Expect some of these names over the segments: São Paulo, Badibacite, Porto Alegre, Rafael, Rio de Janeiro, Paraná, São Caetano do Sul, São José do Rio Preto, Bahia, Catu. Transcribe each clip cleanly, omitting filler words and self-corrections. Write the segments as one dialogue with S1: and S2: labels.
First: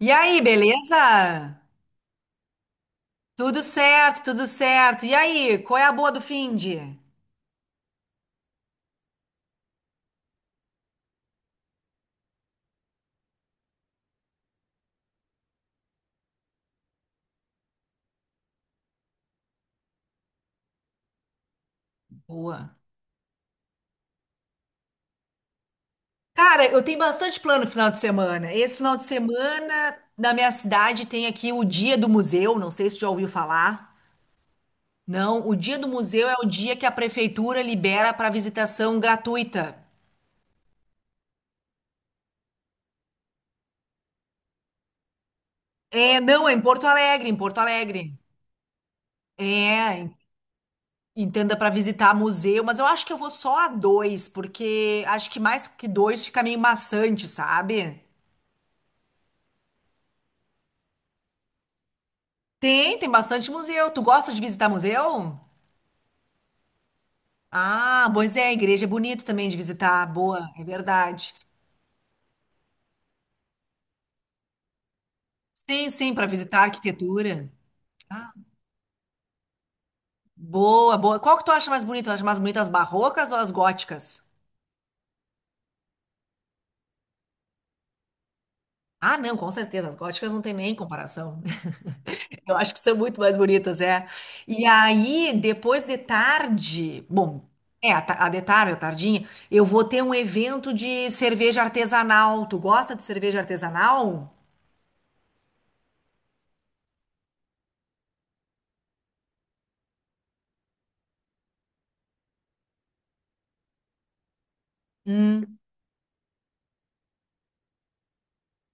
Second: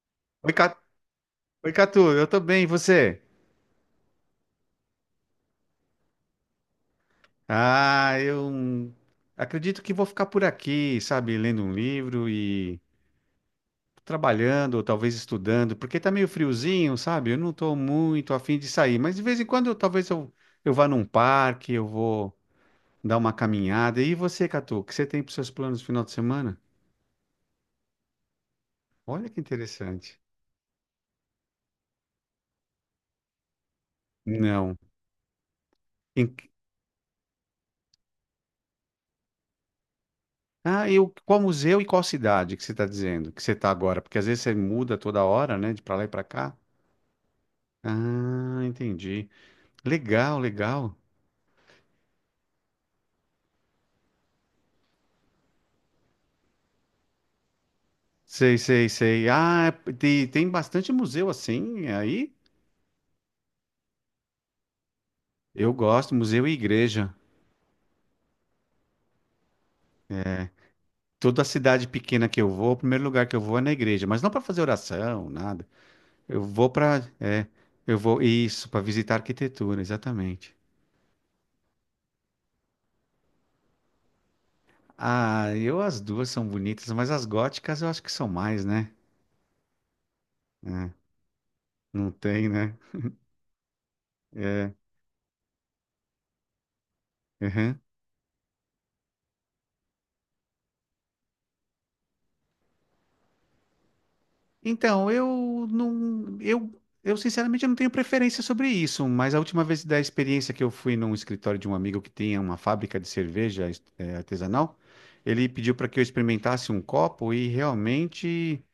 S1: E aí,
S2: Oi,
S1: beleza?
S2: Oi, Catu, eu tô bem, e você?
S1: Tudo certo, tudo certo. E aí, qual é a boa do finde?
S2: Ah, eu acredito que vou ficar por aqui, sabe, lendo um livro e trabalhando, ou talvez estudando, porque tá meio friozinho, sabe? Eu não tô muito afim de sair, mas de vez em quando talvez eu vá num parque, eu vou
S1: Boa.
S2: dar uma caminhada. E você, Catu, o que você tem para seus planos no final de semana?
S1: Cara, eu tenho bastante plano pro final de semana. Esse final de
S2: Olha que
S1: semana,
S2: interessante.
S1: na minha cidade, tem aqui o Dia do Museu. Não sei se tu já ouviu falar.
S2: Não.
S1: Não, o Dia do Museu é
S2: Em-
S1: o dia que a prefeitura libera para visitação gratuita.
S2: Ah, e qual museu e qual cidade que você está dizendo que você está agora? Porque às vezes você muda toda hora, né, de pra lá e
S1: É,
S2: pra
S1: não, é
S2: cá.
S1: em Porto Alegre, em Porto Alegre.
S2: Ah, entendi.
S1: É,
S2: Legal, legal.
S1: entenda para visitar museu, mas eu acho que eu vou só a dois, porque acho que mais que dois fica meio maçante, sabe?
S2: Sei, sei, sei. Ah, é, tem bastante museu assim aí.
S1: Tem, tem bastante museu. Tu gosta de visitar museu?
S2: Eu gosto, museu e igreja.
S1: Ah, pois é, a igreja é bonito também de visitar. Boa, é verdade.
S2: Toda cidade pequena que eu vou, o primeiro lugar que eu vou é na igreja, mas não para fazer oração, nada.
S1: Sim, sim, para
S2: Eu
S1: visitar a
S2: vou para, é,
S1: arquitetura.
S2: eu vou
S1: Ah,
S2: isso, para visitar arquitetura, exatamente.
S1: boa, boa. Qual que tu acha mais bonito? Tu acha mais bonito as barrocas ou as góticas?
S2: Ah, eu as duas são bonitas, mas as góticas eu acho que são mais, né?
S1: Ah, não, com certeza. As góticas não tem nem
S2: É,
S1: comparação.
S2: não tem,
S1: Eu acho
S2: né?
S1: que são muito mais bonitas, é. E
S2: É.
S1: aí, depois de tarde, bom, é, a, a de tarde, a tardinha, eu vou ter um evento de cerveja artesanal. Tu gosta de cerveja artesanal?
S2: Então, eu não, eu sinceramente eu não tenho preferência sobre isso, mas a última vez da experiência que eu fui num escritório de um amigo que tinha uma fábrica de cerveja artesanal, ele
S1: Hum.
S2: pediu para que eu experimentasse um copo e realmente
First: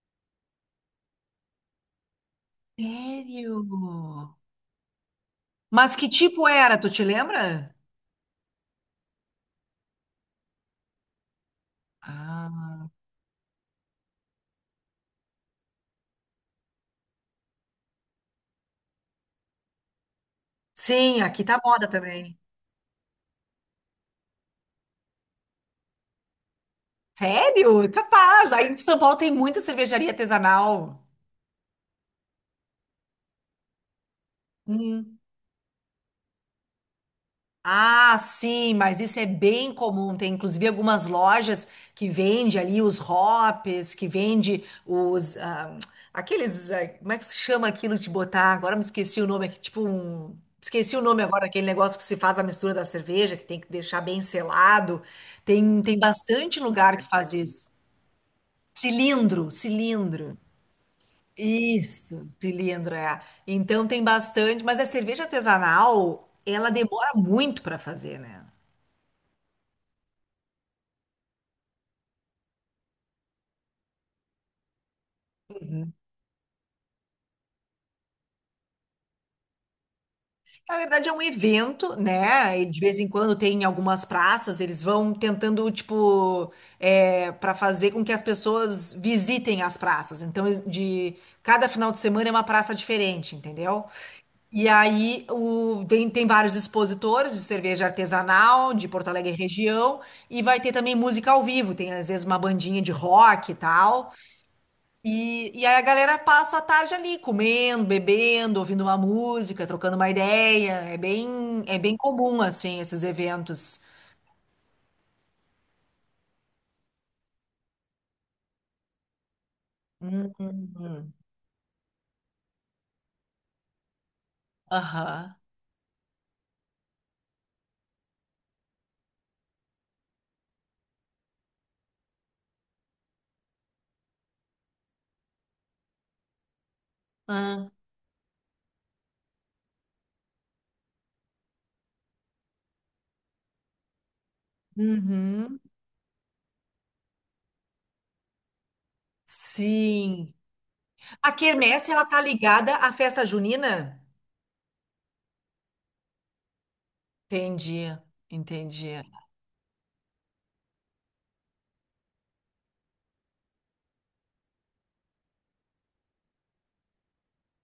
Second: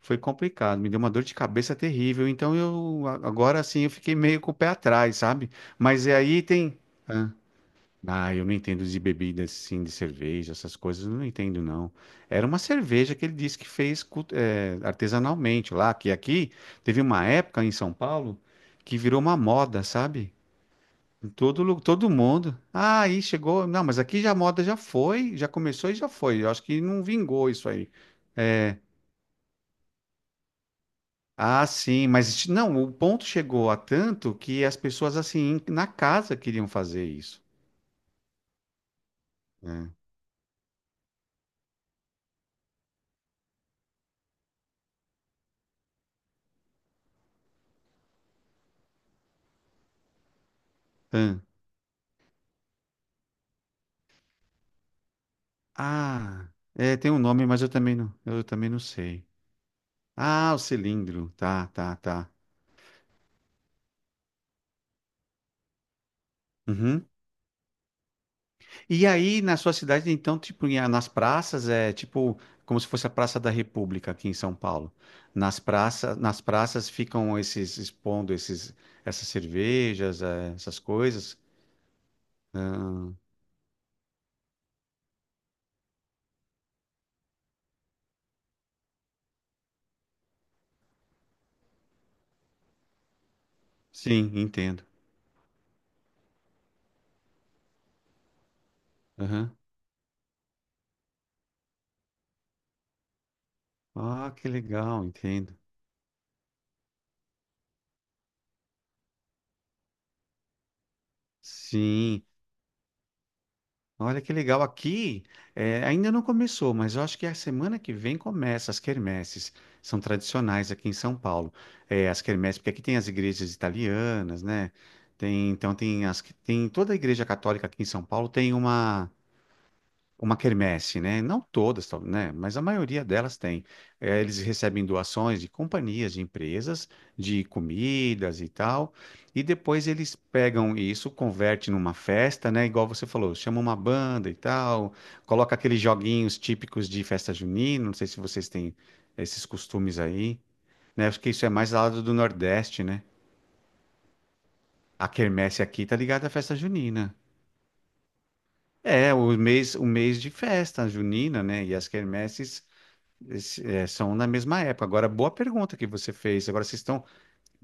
S2: foi complicado, me deu uma dor de cabeça terrível. Então agora
S1: Sério?
S2: assim eu fiquei meio com o pé atrás, sabe?
S1: Mas
S2: Mas
S1: que
S2: é aí
S1: tipo era?
S2: tem,
S1: Tu te lembra?
S2: ah, eu não entendo de bebidas, assim de cerveja, essas coisas, eu não entendo, não. Era uma
S1: Ah.
S2: cerveja que ele disse que fez artesanalmente lá, que aqui teve uma época em São Paulo que virou uma moda, sabe?
S1: Sim,
S2: Em
S1: aqui tá moda
S2: Todo
S1: também.
S2: mundo. Ah, aí chegou. Não, mas aqui já a moda já foi, já começou e já foi. Eu acho que não vingou isso aí.
S1: Sério? Capaz. Aí
S2: É,
S1: em São Paulo tem muita cervejaria artesanal.
S2: ah, sim, mas não, o ponto chegou a tanto que as pessoas,
S1: Hum.
S2: assim, na casa queriam fazer isso,
S1: Ah, sim, mas isso é bem
S2: né?
S1: comum. Tem inclusive algumas lojas que vende ali os hops, que vende os aqueles, como é que se chama aquilo de botar? Agora me esqueci o nome, é tipo um, esqueci o nome agora, aquele negócio que se faz a mistura da cerveja, que tem que deixar bem selado. Tem
S2: Ah,
S1: bastante lugar
S2: é,
S1: que
S2: tem um
S1: faz
S2: nome, mas
S1: isso.
S2: eu também não sei.
S1: Cilindro, cilindro.
S2: Ah, o cilindro. Tá, tá,
S1: Isso,
S2: tá.
S1: cilindro, é. Então tem bastante, mas a cerveja artesanal, ela
S2: Uhum.
S1: demora muito para fazer, né?
S2: E aí, na sua cidade, então, tipo, em- ah, nas praças, é tipo como se fosse a Praça da República aqui em São Paulo. Nas praças ficam esses expondo esses, essas cervejas, eh,
S1: Na
S2: essas
S1: verdade, é um
S2: coisas.
S1: evento, né? E de vez em
S2: Ah,
S1: quando tem em algumas praças, eles vão tentando, tipo, é, para fazer com que as pessoas visitem as praças. Então, de cada final de semana é uma praça diferente, entendeu?
S2: sim,
S1: E
S2: entendo.
S1: aí o, tem, tem vários expositores de cerveja artesanal de Porto Alegre e
S2: Uhum.
S1: região, e vai ter também música ao vivo, tem às vezes uma bandinha de rock e tal.
S2: Ah, que legal, entendo.
S1: E aí a galera passa a tarde ali, comendo, bebendo, ouvindo uma música, trocando uma ideia. É bem
S2: Sim.
S1: comum, assim, esses eventos.
S2: Olha que legal. Aqui, eh, ainda não começou, mas eu acho que a semana que vem começa as quermesses. São tradicionais aqui em
S1: Hum.
S2: São Paulo. Eh, as quermesses, porque aqui tem as igrejas italianas, né?
S1: Aham.
S2: Tem, então tem tem toda a igreja católica aqui em São Paulo tem uma quermesse, né? Não todas, né? Mas a maioria delas tem. Eh, eles recebem doações de companhias, de empresas, de
S1: Ah,
S2: comidas e tal, e depois eles pegam isso, converte numa festa, né? Igual você falou, chama uma banda e tal, coloca
S1: uhum.
S2: aqueles joguinhos típicos de festa junina. Não sei se vocês têm esses costumes
S1: Sim.
S2: aí, né? Acho que
S1: A
S2: isso é mais lá
S1: quermesse,
S2: do
S1: ela
S2: do
S1: tá ligada
S2: Nordeste,
S1: à
S2: né?
S1: festa junina?
S2: A quermesse aqui tá ligada à festa junina.
S1: Entendi, entendi.
S2: É, o mês de festa junina, né? E as quermesses é, são na mesma época. Agora, boa pergunta que você fez. Agora, vocês estão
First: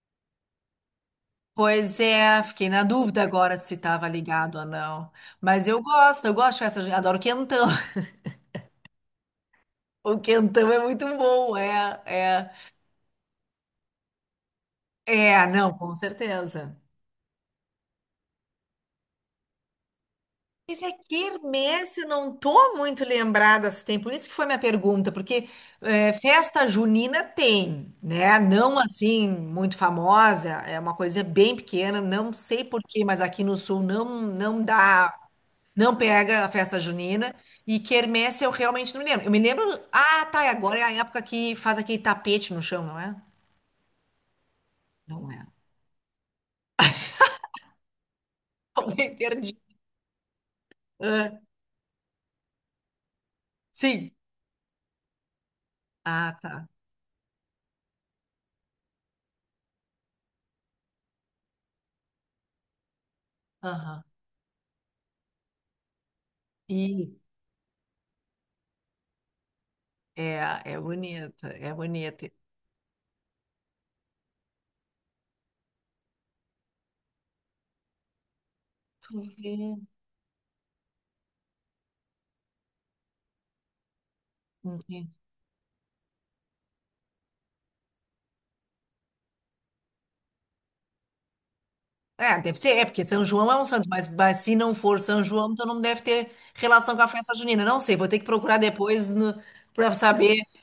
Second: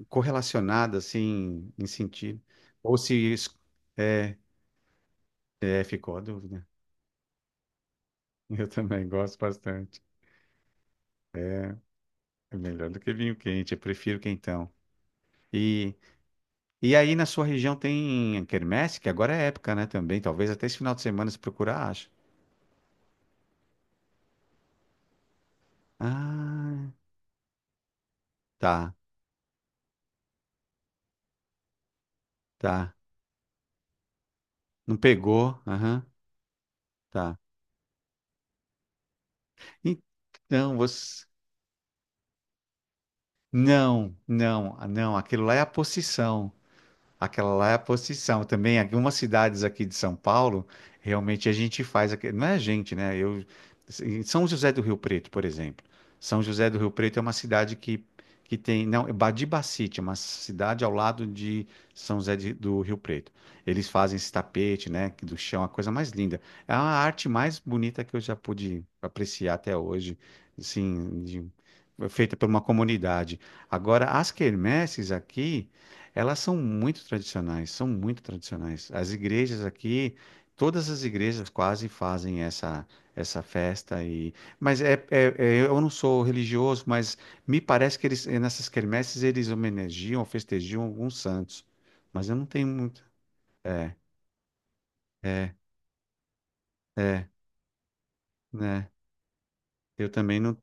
S2: correlacionadas, assim, em
S1: Pois
S2: sentido.
S1: é, fiquei na
S2: Ou se
S1: dúvida
S2: isso.
S1: agora se estava
S2: É,
S1: ligado ou não. Mas
S2: é, ficou a
S1: eu gosto de
S2: dúvida.
S1: festa junina, adoro quentão.
S2: Eu também gosto bastante.
S1: O quentão é muito bom,
S2: É,
S1: é, é.
S2: é melhor do que vinho quente. Eu prefiro quentão.
S1: É, não, com
S2: E,
S1: certeza.
S2: e aí, na sua região tem quermesse, que agora é época, né? Também. Talvez até esse
S1: Mas é
S2: final de semana, se procurar,
S1: quermesse, eu
S2: acha.
S1: não tô muito lembrada se tem, por isso que foi minha pergunta, porque é, festa
S2: Ah,
S1: junina tem, né? Não
S2: tá,
S1: assim muito famosa, é uma coisa bem pequena, não sei por
S2: tá.
S1: quê, mas aqui no sul não
S2: Não
S1: dá,
S2: pegou?
S1: não
S2: Aham,
S1: pega a festa junina.
S2: tá.
S1: E quermesse eu realmente não me lembro. Eu me lembro, ah, tá, e
S2: Então,
S1: agora é a época
S2: você.
S1: que faz aquele tapete no chão, não é?
S2: Não, não, ah, não.
S1: Não
S2: Aquilo
S1: é.
S2: lá é a posição. Aquela lá é a posição. Também,
S1: Tô
S2: algumas
S1: meio perdida.
S2: cidades aqui de São Paulo,
S1: Ah,
S2: realmente a gente faz. Não é a gente, né? Eu,
S1: sim.
S2: em São José do Rio Preto, por exemplo.
S1: Ah,
S2: São
S1: tá.
S2: José do Rio Preto é uma cidade que tem. Não, é Badibacite, é uma cidade ao lado de do Rio Preto. Eles
S1: Aham.
S2: fazem esse tapete, né? que Do chão, a coisa mais linda. É a arte mais bonita que eu já pude apreciar até hoje,
S1: É, é
S2: assim,
S1: bonita, é bonita.
S2: feita por uma comunidade. Agora, as quermesses aqui. Elas são muito tradicionais, são muito tradicionais.
S1: Tu
S2: As
S1: vê,
S2: igrejas aqui, todas as igrejas quase fazem essa festa e, mas é,
S1: entendi.
S2: eu não sou religioso, mas me parece que eles nessas quermesses eles homenageiam, festejam alguns santos. Mas eu
S1: É,
S2: não
S1: deve
S2: tenho
S1: ser, é porque
S2: muito.
S1: São João é um santo,
S2: É,
S1: mas se não for São João,
S2: é,
S1: então não deve ter relação com a
S2: é,
S1: festa junina. Não sei, vou ter que procurar
S2: né?
S1: depois para
S2: Eu
S1: saber
S2: também não.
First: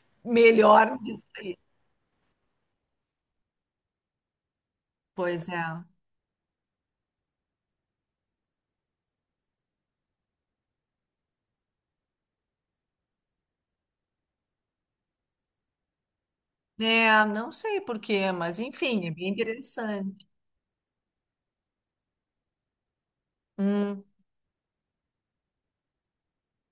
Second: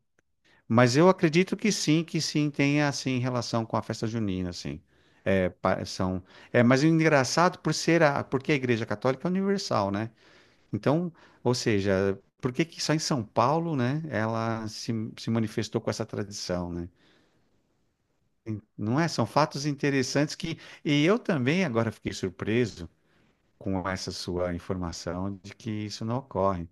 S2: Mas
S1: melhor
S2: eu
S1: disso
S2: acredito
S1: aí.
S2: que sim tenha assim relação com a festa junina, assim.
S1: Pois
S2: É,
S1: é.
S2: são. É, mas o engraçado por ser a, porque a Igreja Católica é universal, né? Então, ou seja, por que que só em São Paulo, né, ela se, se manifestou com essa tradição, né?
S1: É, não sei por quê, mas
S2: Não
S1: enfim,
S2: é?
S1: é
S2: São
S1: bem
S2: fatos
S1: interessante.
S2: interessantes que... E eu também agora fiquei surpreso com
S1: Hum,
S2: essa sua informação de que isso não ocorre.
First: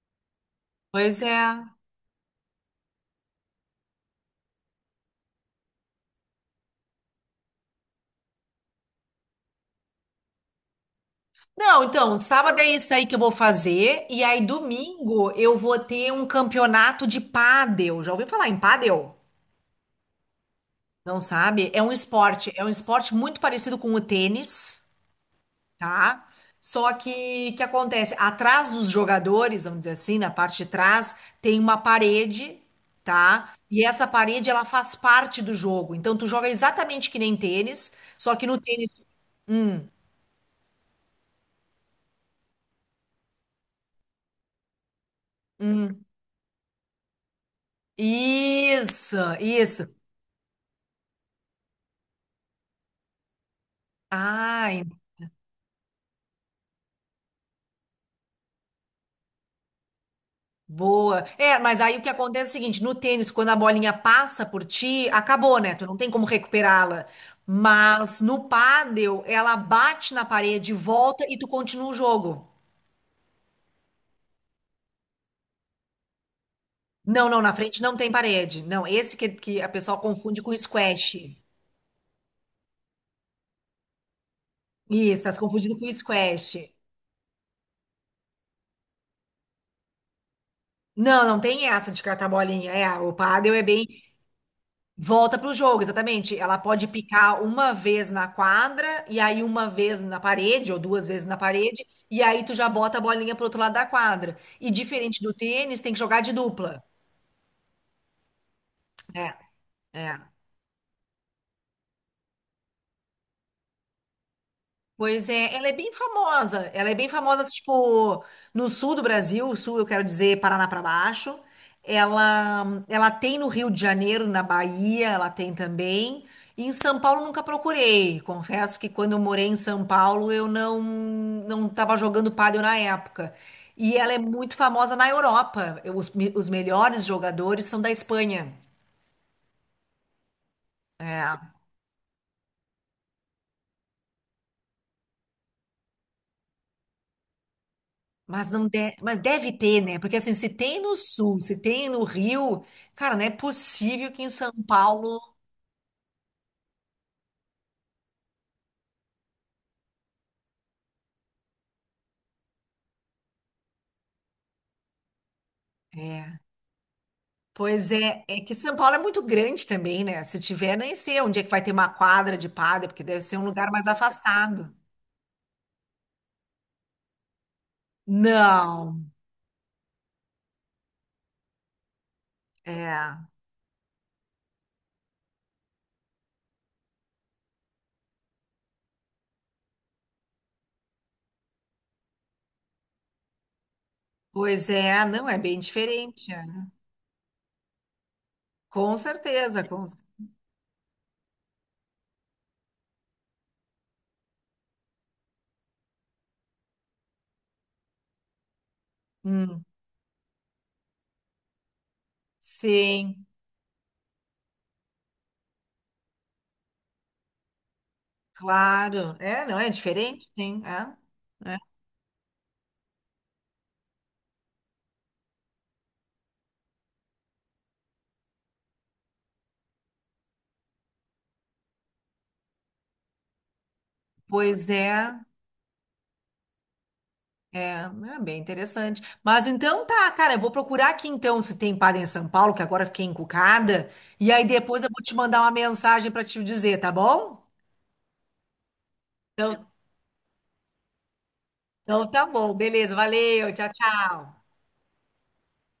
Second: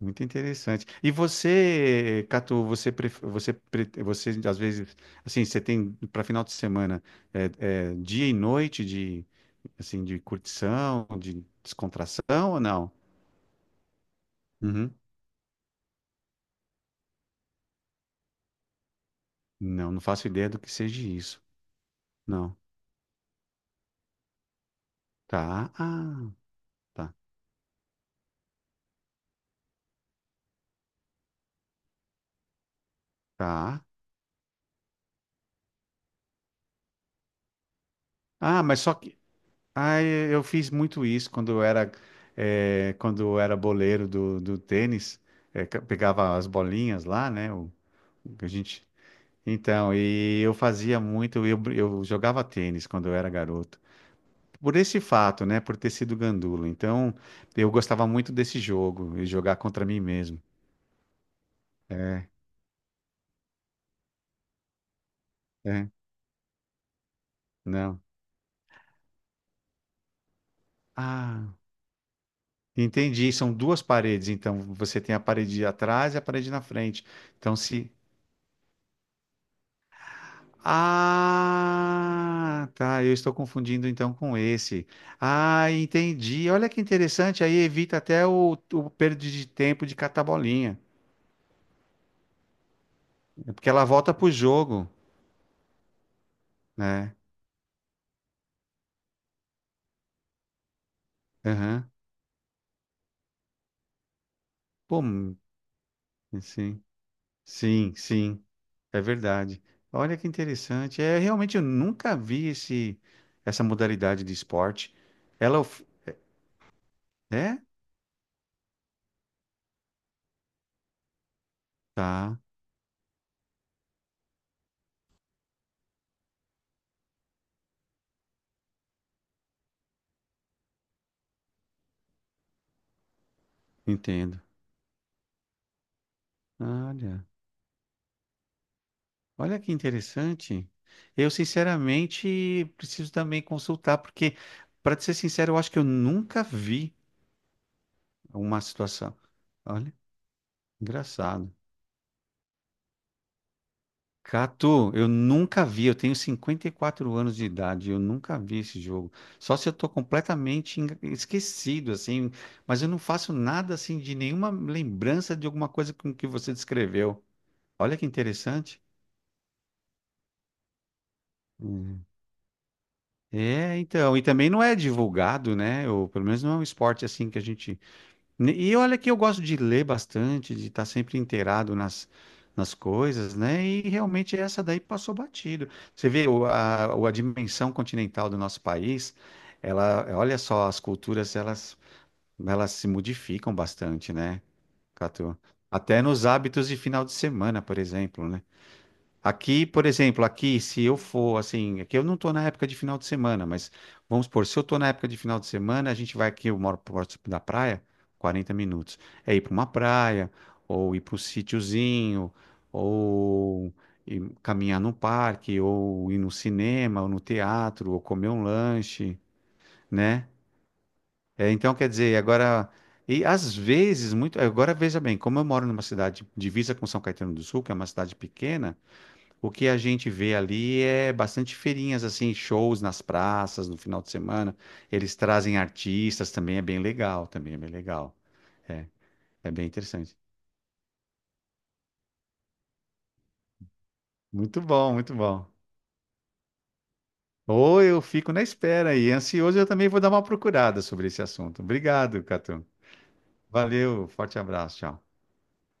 S2: Muito interessante. E
S1: pois é.
S2: você, Catu, você às vezes, assim, você tem para final de semana é dia e noite de, assim, de curtição, de
S1: Não, então,
S2: descontração ou
S1: sábado é
S2: não?
S1: isso aí que eu vou fazer, e aí
S2: Uhum.
S1: domingo eu vou ter um campeonato de pádel. Já ouviu falar em pádel?
S2: Não, não faço ideia do que seja
S1: Não
S2: isso.
S1: sabe?
S2: Não.
S1: É um esporte muito parecido com o tênis,
S2: Tá.
S1: tá?
S2: Ah,
S1: Só
S2: tá.
S1: que acontece? Atrás dos jogadores, vamos dizer assim, na parte de trás, tem uma parede, tá?
S2: Tá.
S1: E essa parede ela faz parte do jogo. Então tu joga exatamente que nem tênis, só que no
S2: Ah, mas
S1: tênis,
S2: só que.
S1: hum,
S2: Ah, eu fiz muito isso quando eu era, eh, quando eu era boleiro do tênis. Eh,
S1: hum.
S2: pegava as bolinhas lá, né? O que a gente...
S1: Isso, isso.
S2: Então, e eu fazia muito. Eu, eu jogava tênis quando eu era garoto.
S1: Ah,
S2: Por esse fato, né? Por ter sido gandula. Então, eu gostava muito desse jogo e jogar contra mim mesmo.
S1: boa. É, mas aí o que
S2: É,
S1: acontece é o seguinte, no tênis, quando a bolinha passa por ti, acabou, né? Tu
S2: é.
S1: não tem como recuperá-la.
S2: Não.
S1: Mas no pádel, ela bate na parede, volta e tu
S2: Ah.
S1: continua o jogo.
S2: Entendi. São duas paredes, então você tem a parede de atrás e a parede na frente.
S1: Não, não, na
S2: Então
S1: frente
S2: se
S1: não tem parede. Não, esse que a pessoa confunde com squash.
S2: Ah, tá, eu estou confundindo então com esse.
S1: Isso, tá se
S2: Ah,
S1: confundindo com
S2: entendi. Olha
S1: squash.
S2: que interessante, aí evita até o perda de tempo de catar bolinha.
S1: Não, não tem essa de catar bolinha. É, o
S2: É
S1: pádel é
S2: porque ela
S1: bem.
S2: volta pro jogo,
S1: Volta para o jogo, exatamente. Ela pode
S2: né?
S1: picar uma vez na quadra, e aí uma vez na parede, ou duas vezes na parede,
S2: Aham.
S1: e aí tu já bota a bolinha pro outro lado da quadra. E
S2: Pô,
S1: diferente do tênis, tem que jogar de dupla.
S2: sim. Sim, sim, é
S1: É,
S2: verdade.
S1: é.
S2: Olha que interessante. É, realmente eu nunca vi esse essa modalidade de esporte.
S1: Pois é,
S2: Ela
S1: ela é
S2: of-
S1: bem famosa. Ela é bem famosa, assim,
S2: é?
S1: tipo, no sul do Brasil, sul, eu quero dizer, Paraná para baixo.
S2: Tá.
S1: Ela tem no Rio de Janeiro, na Bahia, ela tem também. E em São Paulo nunca procurei. Confesso que quando eu morei em São Paulo, eu não estava jogando pádel na época. E ela é
S2: Entendo.
S1: muito famosa na Europa. Os, os melhores
S2: Olha,
S1: jogadores são da Espanha.
S2: olha que interessante. Eu,
S1: É.
S2: sinceramente, preciso também consultar, porque, para ser sincero, eu acho que eu nunca vi
S1: Mas
S2: uma
S1: não de...
S2: situação.
S1: mas deve ter,
S2: Olha,
S1: né? Porque assim, se tem no sul,
S2: engraçado.
S1: se tem no Rio, cara, não é possível que em São
S2: Catu, eu
S1: Paulo.
S2: nunca vi. Eu tenho 54 anos de idade, eu nunca vi esse jogo. Só se eu tô completamente esquecido, assim, mas eu não faço nada, assim, de nenhuma lembrança de alguma coisa com que
S1: É.
S2: você descreveu.
S1: Pois
S2: Olha que
S1: é, é que São
S2: interessante.
S1: Paulo é muito grande também, né? Se tiver, nem sei onde é que vai ter uma quadra de pádel, porque deve ser um lugar
S2: É,
S1: mais
S2: então, e também não
S1: afastado.
S2: é divulgado, né? Ou pelo menos não é um esporte assim que a gente. E olha
S1: Não,
S2: que eu gosto de ler bastante, de estar sempre inteirado nas
S1: é.
S2: coisas, né? E realmente essa daí passou batido. Você vê a dimensão continental do nosso país, ela, olha só, elas se modificam bastante, né,
S1: Pois é, não,
S2: Catu?
S1: é bem
S2: Até nos
S1: diferente. É.
S2: hábitos de final de semana, por exemplo, né?
S1: Com certeza,
S2: Aqui,
S1: com...
S2: por exemplo, aqui, se eu for assim, aqui eu não estou na época de final de semana, mas vamos supor, se eu estou na época de final de semana, a gente vai aqui, eu moro próximo da praia, 40 minutos. É ir para
S1: Hum,
S2: uma praia, ou ir para um sítiozinho,
S1: sim,
S2: ou ir caminhar no parque, ou ir no cinema, ou no teatro, ou comer um
S1: claro.
S2: lanche,
S1: É, não, é
S2: né?
S1: diferente, sim. É,
S2: É,
S1: é.
S2: então, quer dizer, agora. E às vezes, muito. Agora, veja bem, como eu moro numa cidade divisa com São Caetano do Sul, que é uma cidade pequena. O que a gente vê ali é bastante feirinhas, assim, shows nas praças no final de semana.
S1: Pois
S2: Eles
S1: é.
S2: trazem artistas também, é bem legal, também é bem
S1: É,
S2: legal.
S1: né, bem
S2: É,
S1: interessante. Mas
S2: é bem
S1: então tá,
S2: interessante.
S1: cara, eu vou procurar aqui então se tem padre em São Paulo, que agora eu fiquei encucada, e aí
S2: Muito
S1: depois eu
S2: bom,
S1: vou te
S2: muito
S1: mandar
S2: bom.
S1: uma mensagem para te dizer, tá bom?
S2: Ou eu fico na espera e ansioso, eu
S1: Então,
S2: também vou dar uma procurada sobre esse assunto.
S1: então
S2: Obrigado,
S1: tá bom,
S2: Catu.
S1: beleza, valeu, tchau,
S2: Valeu, forte
S1: tchau.
S2: abraço, tchau.